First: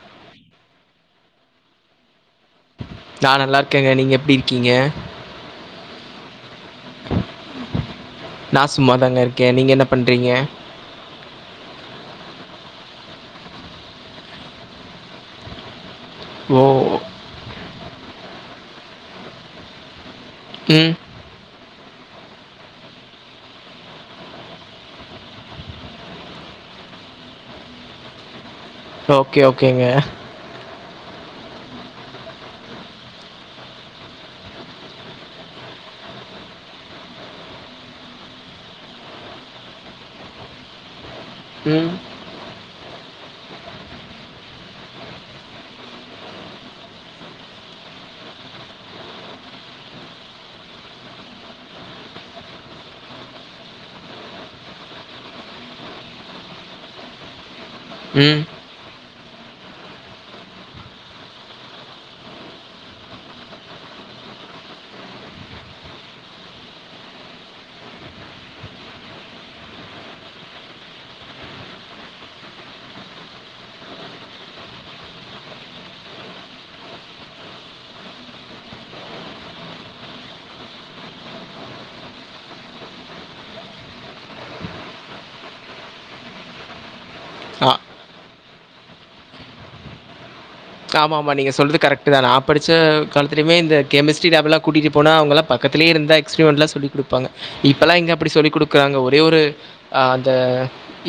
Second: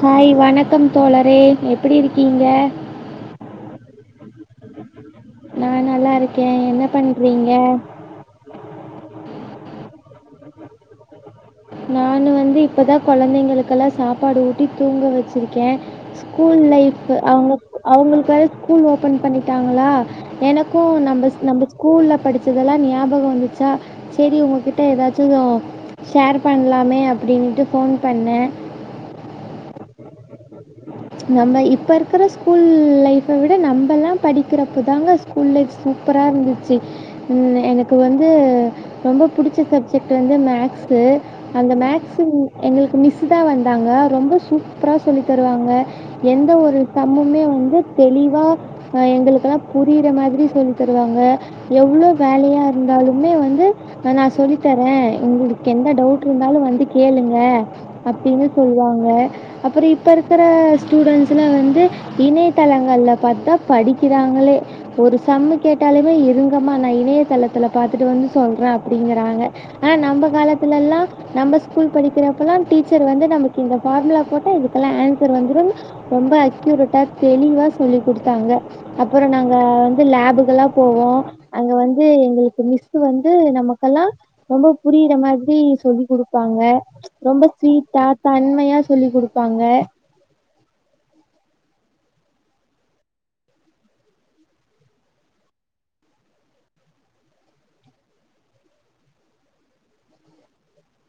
Hi வணக்கம் தோழரே எப்படி இருக்கீங்க நா நல்லாருக்கேங்க நீங்க எப்டி இருக்கீங்க நா நல்லாருக்கே என்ன பண்றீங்க நா சும்மாாதாங்க இருக்கே நீங்க என்ன பண்றீங்க நானு வந்து இப்பதா கொழந்தைங்களுக்கெல்லா சாப்பாடு ஊட்டி தூங்க வச்சிருக்கே ஸ்கூல் ஓ லைஃபு அவுங்க அவுங்களுக்கு வேற ஸ்கூல் ஓப்பன் பண்ணிட்டாங்களா ம் எனக்கும் நம்ப நம்ப ஸ்கூல்ல படிச்சதெல்லா ஞாபக வந்துச்சா சேரி உங்கக்கிட்ட ஏதாச்சு ஷேர் பண்லாமே அப்டின்ட்டு ஃபோன் பண்ண ஓகே ஓகேங்க நம்ம இப்ப இருக்கற ஸ்கூல் லைஃப விட நம்பள்லா படிக்கிறப்ப தாங்க ஸ்கூல் லைஃப் சூப்பரா இருந்துச்சு எனக்கு வந்து ரொம்ப புடுச்ச சப்ஜெக்ட் வந்து மேக்ஸு அந்த ம் மேக்ஸு எங்ளுக்கு மிஸ்ஸு தா வந்தாங்க ரொம்ப சூப்ரா சொல்லி தருவாங்க எந்த ஒரு சம்முமே வந்து தெளிவா அ எங்களுக்கெல்லா புரியிற மாதிரி சொல்லி தருவாங்க எவ்ளோ வேலையா இருந்தாலுமே வந்து நா சொல்லி தரே உங்ளுக்கு எந்த டவுட் இருந்தாலு வந்து கேளுங்க ம் அப்டின்னு சொல்வாங்க அப்புறொ இப்ப இருக்குற ஸ்டூடெண்ட்ஸுலா வந்து இணையதளங்கள்ல பாத்தா படிக்கிறாங்களே ஒரு சம்மு கேட்டாலுமே இருங்கமா நா இணையதளத்துல பாத்துட்டு வந்து சொல்றே அப்புடிங்குறாங்க ஆ நம்ப காலத்துலல்லா நம்ப ஸ்கூல் படிக்கிறப்பலா டீச்சர் வந்து நமக்கு இந்த ஃபார்முலா போட்டா இதுக்கெல்லா ஆன்சர் வந்துரும் ரொம்ப அக்யூரேட்டா தெளிவா சொல்லி குடுத்தாங்க அப்பறொ நாங்க வந்து லேபுக்கல்லா போவோ அங்க வந்து எங்களுக்கு மிஸ்ஸு வந்து நமக்கல்லா ரொம்ப புரியிற மாதிரி சொல்லி் குடுப்பாங்க ரொம்ப ஆ ஸ்வீட்டா தன்மையா சொல்லி குடுப்பாங்க ஆமாமா நீங்க சொல்றது கரெட் டுதா நா படுச்ச காலத்துலைமே இந்த கெமிஸ்ட்ரி லேபுல்லா கூட்டிட்டு போனா அவுங்களா பக்கத்துலே இருந்தூதா எக்ஸ்ப்ரிமெண்ட்லா சொல்லி குடுப்பாங்க இப்பல்லா எங்க அப்டி சொல்லி் குடுக்குறாங்க ஒரே ஒரு ஆ‌ அந்த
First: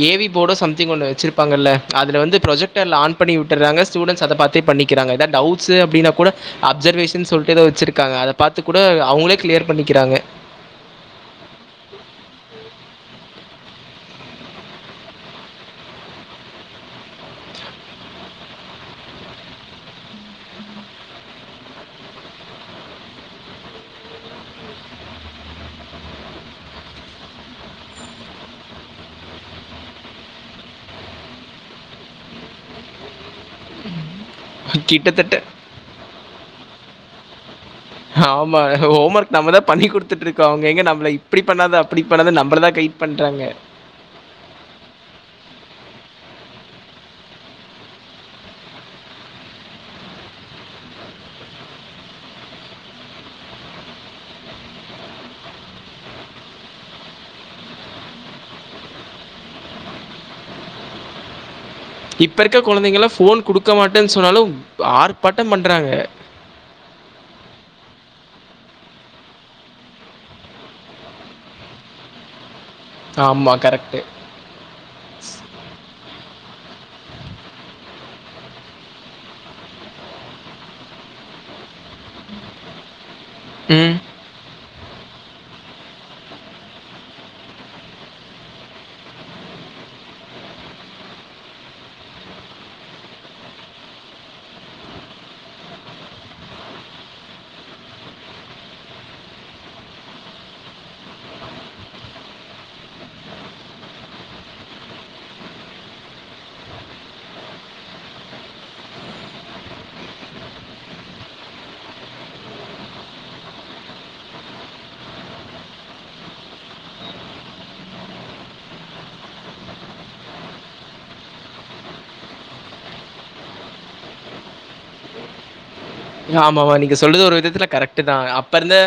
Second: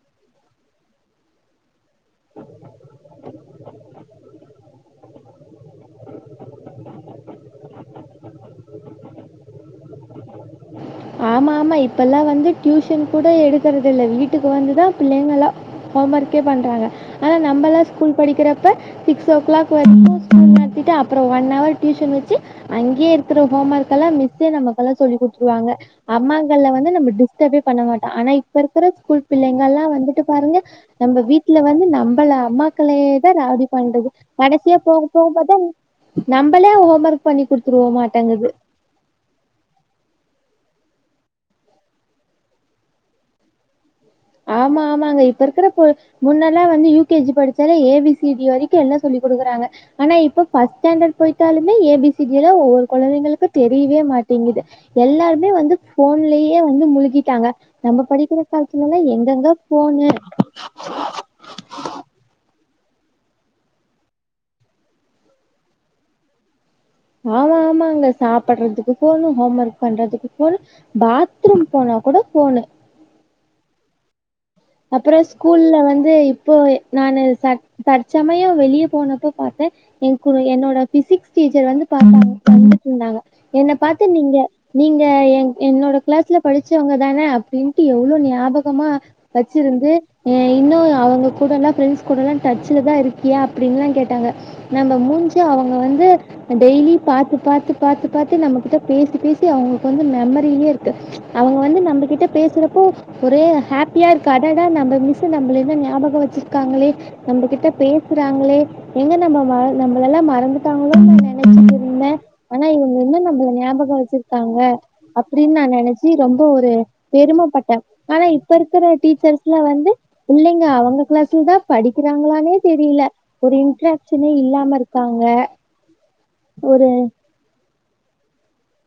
ஏ வி போடோ சம்திங் ஒன்னு வச்சுருப்பாங்கல்ல அதுல வந்து ப்ரொஜெக்டர்ல ஆன் பண்ணி விட்டுர்றாங்க ஸ்டூடன்ட்ஸ் அத பாத்தே பண்ணிக்கிறாங்க எதா டவுட்ஸு அப்டினா கூட அப்சர்வேஷன் சொல்ட்டு எதோ வச்சுருக்காங்க அத பாத்து கூட அவுங்களே கிளியர் பண்ணிக்கிறாங்க [unintelligible] ஆமாமா இப்பல்லா வந்து டியூஷன் கூட எடுக்கறதில்ல வீட்டுக்கு வந்துதா பிள்ளைங்களா ஹோமர்க்கே பண்றாங்க ஆனா நம்பல்லா ஸ்கூல் படிக்கிறப்ப சிக்ஸ் ஓ கிளாக் வரைக்கு ஸ்கூல் நடத்திட்டு அப்றொ ஒன் அவர் டியூஷன் வச்சு அங்யே இருக்குற ஹோம் ஒர்க் எல்லா மிஸ்ஸே நமக்கல்லா சொல்லி குடுத்துருவாங்க அம்மாங்கள்ரல வந்து நம்ம டிஸ்டபே பண்ண மாட்டோ ஆனா இப்ப இருக்குற ஸ்கூல் பிள்ளைங்கள்லா வந்துட்டு பாருங்க நம்ப வீட்ல வந்து நம்பள அம்மாக்களையே தா ராவடி பண்றது கடசியா போக போகப் கிட்டத்தட்ட. பாத்தா நம்பளே‌ ஹோம் ஒர்க் பண்ணி குடுத்துருவோ மாட்டேங்குது ஹோம் ஒர்க் நம்ம தா பண்ணிகுடுத்துட்ருக்கோ அவுங்க எங்க நம்ள இப்டி பண்ணாத அப்பிடி பண்ணாதன் நம்மள தா கைட் பண்றாங்க ஆமா ஆமாங்க இப்ப இருக்குற ப முன்னெல்லா வந்து யூ கே ஜி படிச்சாலே ஏ பி சி டி வரைக்கு எல்லா சொல்லி் குடுக்குறாங்க ஆனா இப்ப ஃப்ஸ்ட்‌ ஸ்டாண்டட் போயிட்டாலுமே ஏ பி சி டி லா ஒவ்வொரு கொழந்தைங்களுக்கு தெரியவே மாட்டேங்கிது எல்லாருமே வந்து ஃபோன்லயே வந்து முழுகிட்டாங்க நம்ம படிக்கிற கால த்துலல்லா எங்கங்க ஃபோனு இப்ப இருக்க கொழந்தைங்களா ஃபோன் குடுக்க மாட்டேன் சொன்னாலு ஆர்ப்பாட்டம் பண்றாங்க ஆமாமாங்க சாப்புட்றதுக்கு ஃபோனு ஹோம் ஒர்க் பண்றதுக்கு ஃபோனு பாத்ரூம் போனா கூட ஃபோனு ஆமா கரெக்ட்டு அப்புறொ ஸ்கூல்ல வந்து இப்போ நானு‌ ச தற்சமயொ வெளிய போனப்போ பாத்தே என் கு என்னோட பிசிக்ஸ் டீச்சர் வந்து பாத்தாங்க வந்துட்ருந்தாங்க என்ன ம். பாத்து நீங்க நீங்க எ என்னோட கிளாஸ்ல படிச்சவுங்க தானே அப்டின்ட்டு எவ்ளோ ஞாபகமா வச்சிருந்து அ இன்னு அவுங்க கூடல்லா ஃப்ரெண்ட்ஸ் கூடல்லா டச்சுல தா இருக்கியா அப்டின்லா கேட்டாங்க நம்ம மூடிஞ்சு அவங்க வந்து டெய்லி பாத்து பாத்து பாத்து பாத்து நம்ம கிட்ட பேசி பேசி அவங்களுக்கு வந்து மெமரிலேயே இருக்கு அவங்க வந்து நம்மகிட்ட பேசுறப்போ ஒரே ஹாப் பியா இருக்க அதடான் நம்ம மிஸ்சு நம்மள இன்னு ஞாபகம் வச்சிருக்காங்களே நம்ம கிட்ட பேசுறாங்களே எங்க நம்ம ம நம்மள எல்லா மறந்துட்டாங்களோனு நான் நினைச்சிட்டு இருந்தேன் ஆனா இவங்க இன்னு நம்மள ஞாபகம் வச்சிருக்காங்க அப்டின்னு நான் நினைச்சு ரொம்ப ஒரு பெருமப்பட்டேன் ஆனா இப் இப்ப இருக்கிற டீச்சர்ஸ்லா வந்து புள்ளைங்க அவங்க கிளாஸ்ல தான் படிக்கிறாங்களானே தெரியல ஒரு இன்ட்ரக்டனே இல்லாம இருக்காங்க ஆமா ஆமா ஒரு நீங்க சொல்லறது ஒரு விதத்துல கரெக்ட் தான் அப்ப இருந்த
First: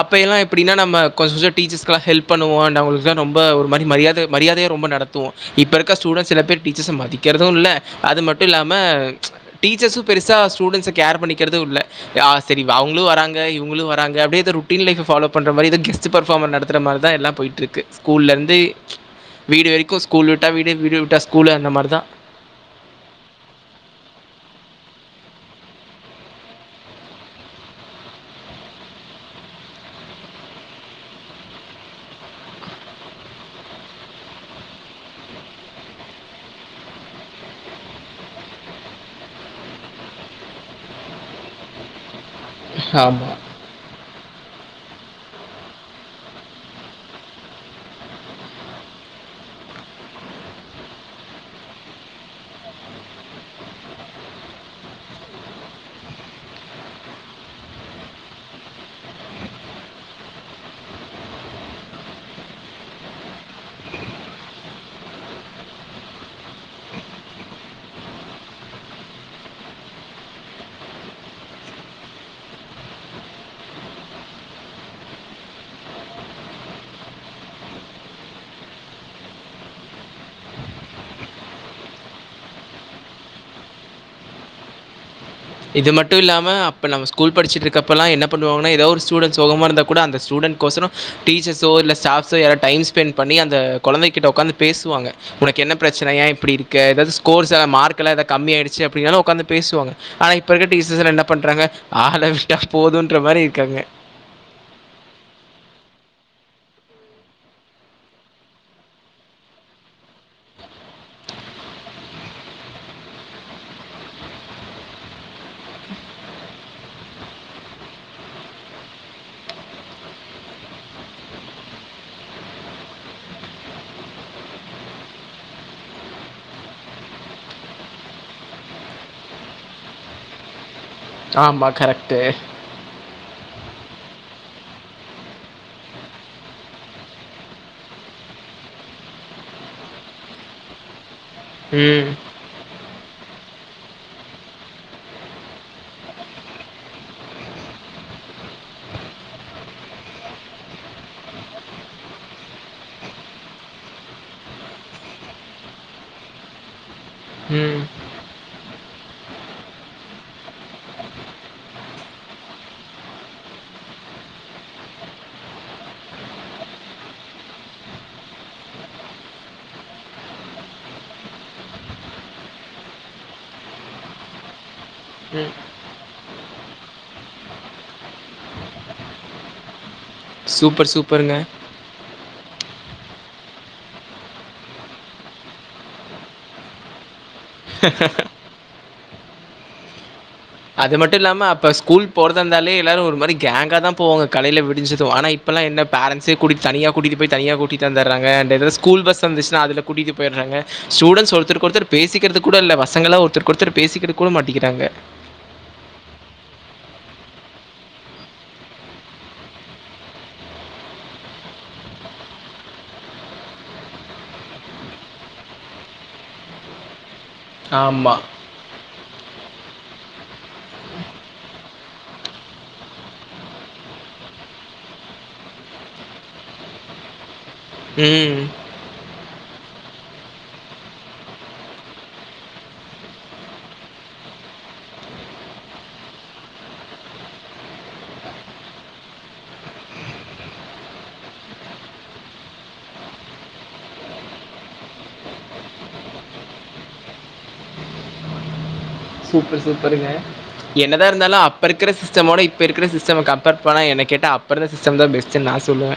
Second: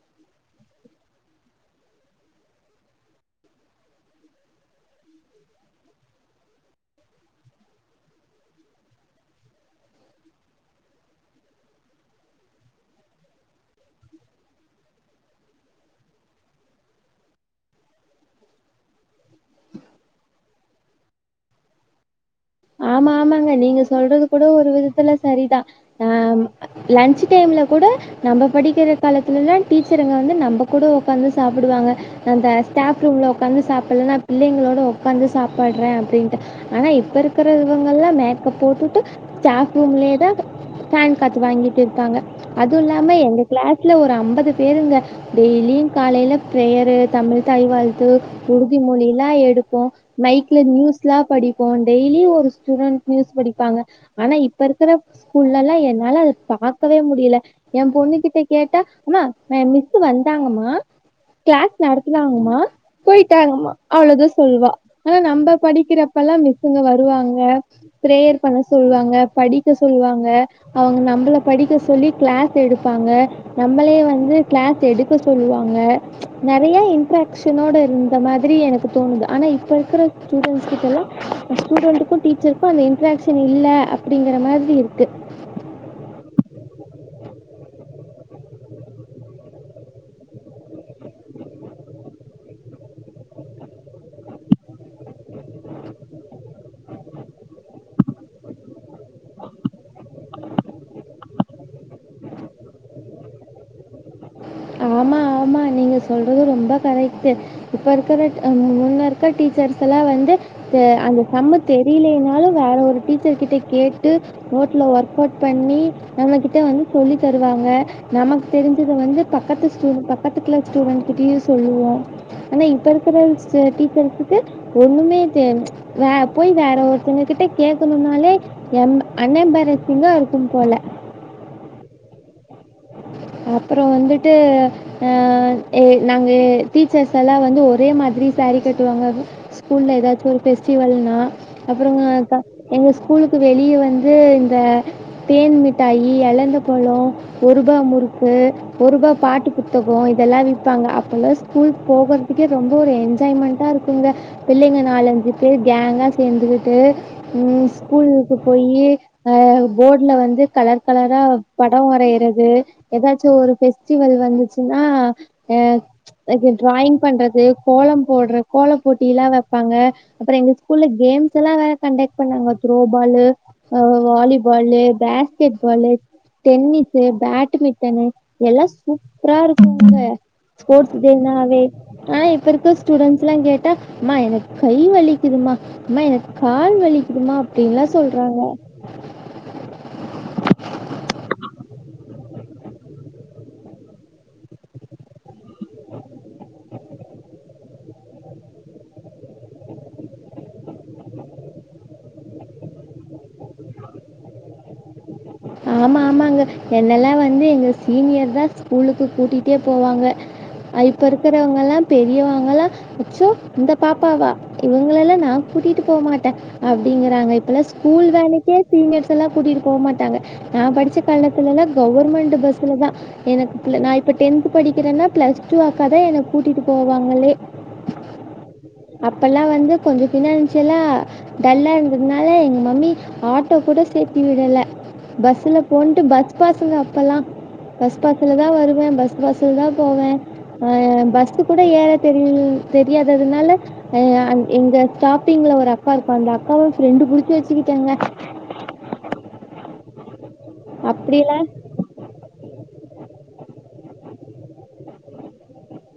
அப்ப எல்லா எப்படினா நம்ம கொஞ்சோ டீச்சர்கேல்லா ஹெல்ப் பண்ணுவோ அண்ட் அவங்களுக்கு எல்லா ரொம்ப ஒரு மாதிரி மரியாத மரியாதையா ரொம்ப நடத்துவோம் இப்ப இருக்க ஸ்டூடண்ட்ஸ் சில பேர் டீச்சர்ஸ் மதிக்கிறதும் இல்ல அது மட்டும் இல்லாம ம்ச் டீச்சர்ஸும் பெருசா ஸ்டூடெண்ட்ஸை கேர் பண்ணிக்கறது இல்ல ஆ செரி அவங்களும் வராங்க இவங்களும் வராங்க அப்படியே ஏதோ ரொட்டின் லைஃப் ஃபாலோ பண்ற மாதிரி ஏதோ கெஸ்ட் பர்ஃபார்மர் நடத்து மாரிதான் எல்லா போய்ட்டுருக்கு ஸ்கூல்லேருந்து வீடு வரைக்கும் ஸ்கூல் விட்டால் வீடு வீடு விட்டா ஸ்கூலு அந்த மாதிரி தான் ஆமா ஆமாங்க நீங்க சொல்றது கூட ஒரு விதத்துல செரிதான் ஆ லஞ்ச் டைம்மில கூட நம்ம படிக்கிற காலத்துல எல்லா டீச்சருங்க வந்து நம்ம கூட உக்காந்து சாப்பிடுவாங்க அந்த ஸ்டாப் ரூம்ல உக்காந்து சாப்பிடல நான் பிள்ளைங்களோட உட்காந்து சாப்பாடுறேன் அப்டின்ட்டு ஆனா இப்ப இருக் கிற இவங்கல்லா மேக்கப் போட்டுட்டு ஸ்டாப் ரூம்லயே தான் ஃபேன் காத்து வாங்கிட்டு இருக்காங்க அதுவு இல்லாம ஆமா. எங்க கிளாஸ்ல ஒரு ஐம்பது பேருங்க டெய்லியும் காலையில பிரேயரு தமிழ் தாய் வாழ்த்து உறுதி மொழியெல்லா எடுப்போம் மைக்ல நியூஸ் எல்லா படிப்போம் டெய்லி ஒரு ஸ்டூடண்ட் நியூஸ் படிப்பாங்க ஆனா இப்ப இருக்கிற ஸ்கூல்ல எல்லா என்னால பாக்கவே முடியல என் பொண்ணுகிட்ட கேட்டா அம்மா என் மிஸ்ஸு வந்தாங்கம்மா கிளாஸ் நடத்துனாங்கம்மா போயிட்டாங்கம்மா அவ்ளோதான் சொல்லுவா ஆனா நம்ம படிக்கிறப்ப எல்லாம் மிஸ்ஸுங்க வருவாங்க பிரேயர் பண்ண சொல்லுவாங்க படிக்க சொல்லுவாங்க அவங்க நம்மள படிக்க சொல்லி கிளாஸ் எடுப்பாங்க நம்மளே வந்து கிளாஸ் எடுக்க சொல்லுவாங்க ம்ச் நெறையா இன்ட்ரா கஷன் இருந்த மாதிரி எனக்கு தோணுது ஆனா இப்ப இருக்கிற ஸ்டடெஸ் கிட்டல்லா ஸ்டூடெண்ட்டக்கும் டீச்சருக்கும் அந்த இன்ட்ராகஷன் இல்ல அப்டிங்கிற மாதிரி இருக்கு இது மட்ட இல்லாம அப்ப நம்ம ஸ்கூல் படிச்சட்டு இருக்கப்போலா என்ன பண்ணுவாங்கா ஏதோ ஒரு ஸ்டூடண்ட் சோகமா இருந்த கூட அந்த ஸ்டூடண்ட் கோசரோ டீச்சர்ஸோ இல்லை ஸ்டாப்ஸோ யார டைம் ஸ்பெண்ட் பண்ணி அந்த குழந்தைகிட்ட உட்காந்து பேசுவாங்க உனக்கு என்ன பிரச்சன ஏ இப்டியிருக்க ஏதாவது ஸ்கோர்ஸ் ஆ மார்க் எல்லா ஏதாது கம்மி ஆயிச்சு அப்டினாலு உட்கார்ந்து பேசுவாங்க ஆனா இப்ப இருக்க டீச்சர்ஸ் எல்லா என்ன பண்றாங்க ஆள விட்டா போதுன்ற மாதிரி இருக்காங்க ஆமா ஆமா நீங்க சொல்றது ரொம்ப கரைட்டு இப்ப இருக்கிற ம் முன்ன இருக்கிற டீச்சர்ஸ் எல்லா வந்து அந்த செம்ம தெரியலனாலும் வேற ஒரு டீச்சர் கிட்ட கேட்டு நோட்ல ஒர்க் அவுட் பண்ணி நம்மகிட்ட வந்து சொல்லி தருவாங்க நமக்கு தெரிஞ்சது வந்து பக்கத்து ஸ்டு பக்கத்து கிளாஸ் ஸ்டுடென்ட் கிட்டயு சொல்லுவோம் ஆனா இப்ப இருக்கிற டீச் டீச்சர்ஸ்க்கு ஒண்ணுமே தெ ம்ச் வே போய் வேற ஒருத்தங்க கிட்ட கேகணும்னாலே எம் அண்ணேம்பரத்திங்கா இருக்கும் போல ஆமா கரெக்ட்டு அப்பறோ வந்துட்டு அ நாங்க டீச்சர்ஸ் எல்லா வந்து ஒரே மாதிரி சேரீ கட்டுவாங்க ஸ்கூல்ல ஏதாச்சு ஒரு பெஸ்டிவல்னா அப்பறோங்க ம் எங்க ஸ்கூலுக்கு வெளிய வந்து இந்த தேன் மிட்டாயி எழந்த பழோ ஒரூபா முறுக்கு ஒரூவா பாட்டு புத்தகோ இதெல்லா விப்பாங்க அப்பல்லா ஸ்கூல் போகுறதுக்கே ரொம்ப ஒரு என்ஜாய்மெண்ட் இருக்குங்க பிள்ளைங்க நாலஞ்சு பேர் கேங்கா சேந்துக்கிட்டு உம் ம் ஸ்கூலுக்கு போயி ஆ போட்ல வந்து கலர் கலரா பட வரையுறது ஏதாச்சு ஒரு பெ ஸ்டிவெல் வந்துச்சுன்னா ஆ டிராயிங் பண்றது கோலம் போடுற கோலப் போட்டி எல்லா வப்பாங்க அப்பறோ எங்க ஸ்கூல்ல கேம்ஸ் எல்லா வேற கண்டக்ட் பண்ணுவாங்க த்ரோ பாலு ஆ வாலி பாலு ம் பேஸ்கெட் பாலு டென்னிஸு பேட்டுமிட்டனு எல்லா சூப்பரா இருக்குங்க சூப்பர் ஸ்போட்ஸ் சூப்பருங்க டேனாவே ஆ இப்ப இருக்க ஸ்டூடெண்ட்ஸ்ல்லா கேட்டா அம்மா எனக்கு கை வலிக்குதும்மா அம்மா எனக்கு கால் வலிக்குதுமா அப்டின்ல்லா சொல்றாங்க அது மட்டு இல்லாம அப்ப ஸ்கூல் போறது இருந்தாலே எல்லாரு ஒரு மாரி கேங்கா தா போவாங்க காலேல விடிஞ்சது ஆனா இப்போலா என்ன பேரண்ஸே கூட்டிட்டு தனியா கூட்டிட்டு போய் தனியா கூட்டிட்டு வந்துருறாங்க அன்டு எதாவது ஸ்கூல் பஸ்ஸு வந்துச்சுன்னா அதுல கூட்டிட்டு போய்டுறாங்க ஸ்டூடென்ஸ் ஒருத்தரூக்கொருத்தர் பேசிக்கிறது கூட இல்ல பசங்களல்லா ஒருத்தருக்கொருத்தர் பேசிக்கிறது கூட மாட்டிக்கிறாங்க ஆமா ஆமாங்க என்னல்லா வந்து எங்க சீனியர் தா ஸ்கூலுக்கு கூட்டிட்டே போவாங்க இப்ப இருக்கிறவங்களா எல்லா பெரியவங்கல்லா ச்சோ இந்த பாப்பாவா இவங்கள எல்லா நா கூட்டிட்டு போகமாட்டே அப்டிங்கறாங்க இப்பல்லா ஸ்கூல் ஆமா. வேனுக்கே சீனியர்ஸ் எல்லா கூட்டிட்டு போக மாட்டாங்க நா படுச்ச காலத்தலல்லா கவர்மெண்டு பஸ்லதா எனக்கு நா இப்ப டென்த் படிக்கிறேன்னா பிளஸ் டூ அக்காதா என்ன கூட்டிட்டு போவாங்களே உம் அப்பல்லா வந்து கொஞ்ச பினான்சியலா டல்லா இருந்ததுனால எங்க மம்மி ஆட்டோ கூட சேர்த்தி விடல பஸ்ல போன்ட்டு பஸ் பாசுங்க அப்பல்லா பஸ் பாசுல தா வருவே பஸ் பாசுல தா போவே அ பஸ்ஸு கூட ஏற தெரிய தெரியாததுனால ஆ எங்க ஸ்டாப்பிங்ல ஒரு அக்கா இருக்கு அந்த அக்காவ ப்ரெண்டு புடிச்சு வச்சுக்கிட்டேங்க சூப்பர் சூப்பர்ங்க என்னதா அப்படிலாம் இருந்தாலு அப்ப இருக்குற சிஸ்டமோட இப்ப இருக்குற சிஸ்டம கம்பேர் பண்ண என்ன கேட்ட அப் அப்ப இருந்த சிஸ்டம்தா பெஸ்ட்டுன்னு நா சொல்லுவே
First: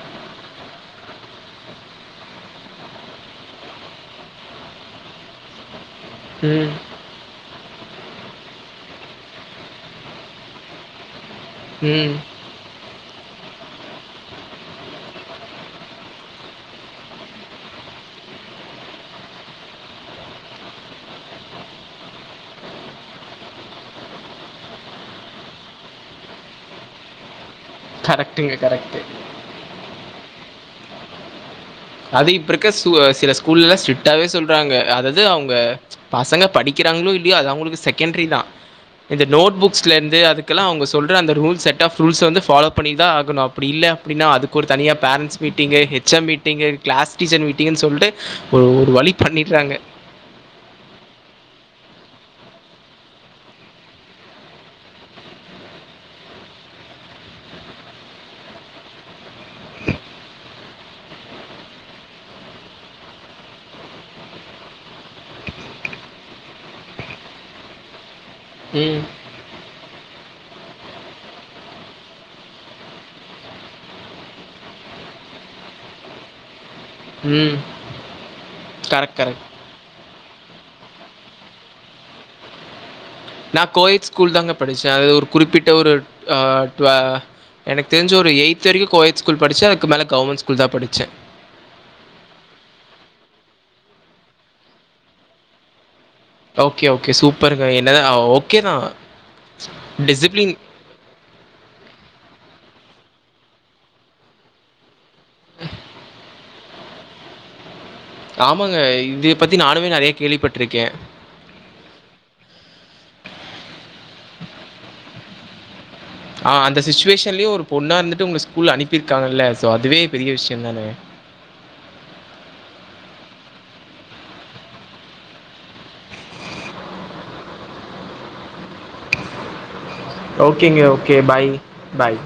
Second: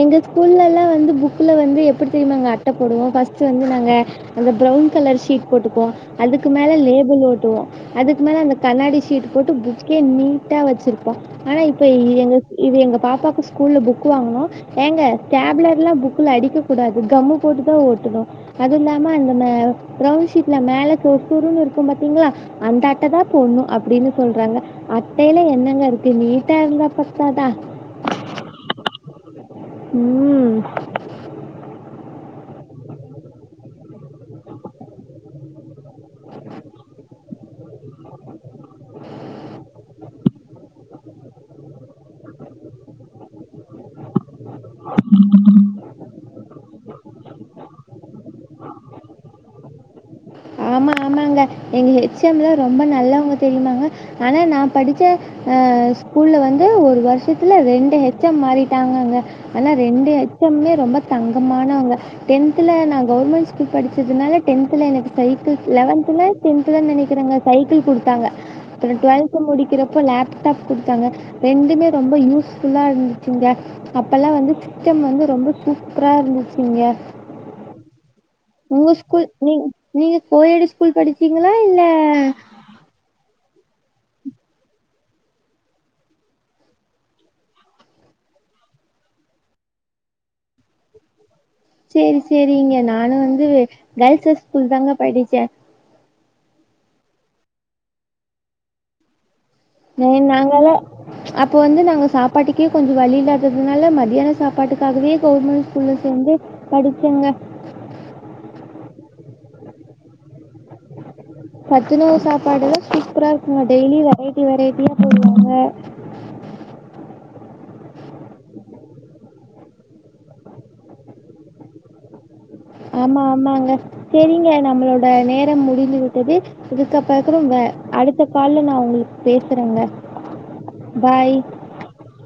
எங்க ஸ்கூல்ல எல்லா வந்து புக்ல வந்து எப்டி தெரியுமாங்க அட்ட போடுவோ ஃபஸ்ட்டு வந்து நாங்க அந்த ப்ரவுன் கலர் ஷீட் போட்டுக்குவோ அதுக்கு மேல ம். லேபிள் ஓட்டுவோ அதுக்கு மேல அந்த கண்ணாடி ஷீட் போட்டு புக்கே நீட் டா வச்சிருப்போ ஆனா இப்ப ம். இது எங்க பாப்பாக்கு ஸ்கூல்ல புக் வாங்குனோ ஏங்க ஸ்டேப்லர் எல்லா புக்ல அடிக்க கூடாது கம்மு போட்டுதா ஒட்டணு அது இல்லாம நம்ம அந்த ப்ரவுன் ஷீட்ல மேல சுருசுருன்னு இருக்கு பாத்தீங்ளா அந்த அட்டதா போடனு அப்டின்னு சொல்றாங்க அட்டையில என்னங்க இருக்கு நீட்டா இருந்தா பத்தாதா கரெக்டுங்க கரெக்டு ம் அது இப்ப இருக்க சில ஸ்கூல்ல ஸ்ட்ரிக்டாவே சொல்றாங்க அதது அவுங்க பசங்க படிக்கிறாங்ளோ இல்லையோ அது அவுங்களுக்கு செகண்டரி தா இந்த நோட் புக்ஸ்லருந்து அதுக்கல்லா அவுங்க சொல்ற அந்த ரூல்ஸ் செட்ஃப் ரூல்ஸ வந்து ஃபாலோ பண்ணி தா ஆகணு அப்டி இல்ல அப்டின்னா அதுக்கு ஒரு தனியா parents meeting H M meeting class teacher மீட்டிங்குன் சொல்ட்டு ஒரு வழி பண்ணிர்றாங்க ஆமா ஆமாங்க எங்க ஹெச் எம் லா ரொம்ப நல்லவங்க தெரியுமாங்க ஆனா நா படிச்ச அ ஸ்கூல்ல வந்து ஒரு வர்ஷத்துல ரெண்டு ஹெச் எம் மாறிட்டாங்கங்க ஆனா ரெண்டு ஹெ எச் மே ரொம்ப தங்கமானவங்க டென்த்துல நா கவர்மெண்ட் ஸ்கூல் படிச்சதுனால டென்த்ல எனக் சைக்கிள் லெவன்த்தல டென்த்ல நெனக்கிறங்க சைக்கிள் குடுத்தாங்க அப்றோ ம். டுவெல்த முடிக்கிறப்போ லேப்டாப் குடுத்தாங்க ரெண்டுமே ரொம்ப யூஸ்ஃபுல்லா இருந்துச்சுங்க அப்பல்லாம் வந்து திட்டம் வந்து ரொம்ப சூப்ரா இருந்துச்சுங்க ம் உங்க கரெக்ட், ஸ்கூல் கரெக்ட். நீங் நீங்க கோயட் ஸ்கூல் படிச்சீங்ளா இல்ல நா கோயட் ஸ்கூல் தாங்க படிச்ச அது ஒரு குறிப்பிட்ட ஒரு எனக்கு தெரிஞ்சி ஒரு எய்த் வரைக்கு கோயட் ஸ்கூல் தா படிச்ச அதுக்கு மேல கவர்மெண்ட் ஸ்கூல் தா படிச்ச செரி செரிங்க நானு வந்து கேர்ள்சஸ் ஸ்கூல் தாங்க படிச்ச ஓகே ஓகே சூப்பருங்க என்னதா ஓகே தா நீ நாங்களா அப்ப வந்து நாங்க சாப்பாட்டுக்கே கொஞ்ச வழி இல்லாததுனால மத்தியான சாப்பாட்டுக்காகவே கவுர்மெண்ட் ஸ்கூல்ல சேந்து படிச்சங்க ஆமாங்க இதே பத்தி நானுமே நறைய கேள்விப்பட்ருக்கே சத்துணவு சாப்பாடுலா சூப்ரா இருக்குங்க டெய்லி வெரைட்டி வெரைட்டியா போடுவாங்க ஆ அந்த சுச்சுவேஷன்லயு ஒரு பொண்ணா இருந்துட்டு உங்க ஸ்கூல் அனுப்பியிருக்காங்கல்ல ஸோ அதுவே பெரிய விஷ்ய தானே ஆமா ஆமாங்க செரிங்க நம்ளோட நேரம் முடிந்து விட்டது இதுக்கப்பக்கறங்க அடுத்த கால்ல நா உங்களுக் பேசுறங்க ஓகேங்க ஓகே பாய் பாய்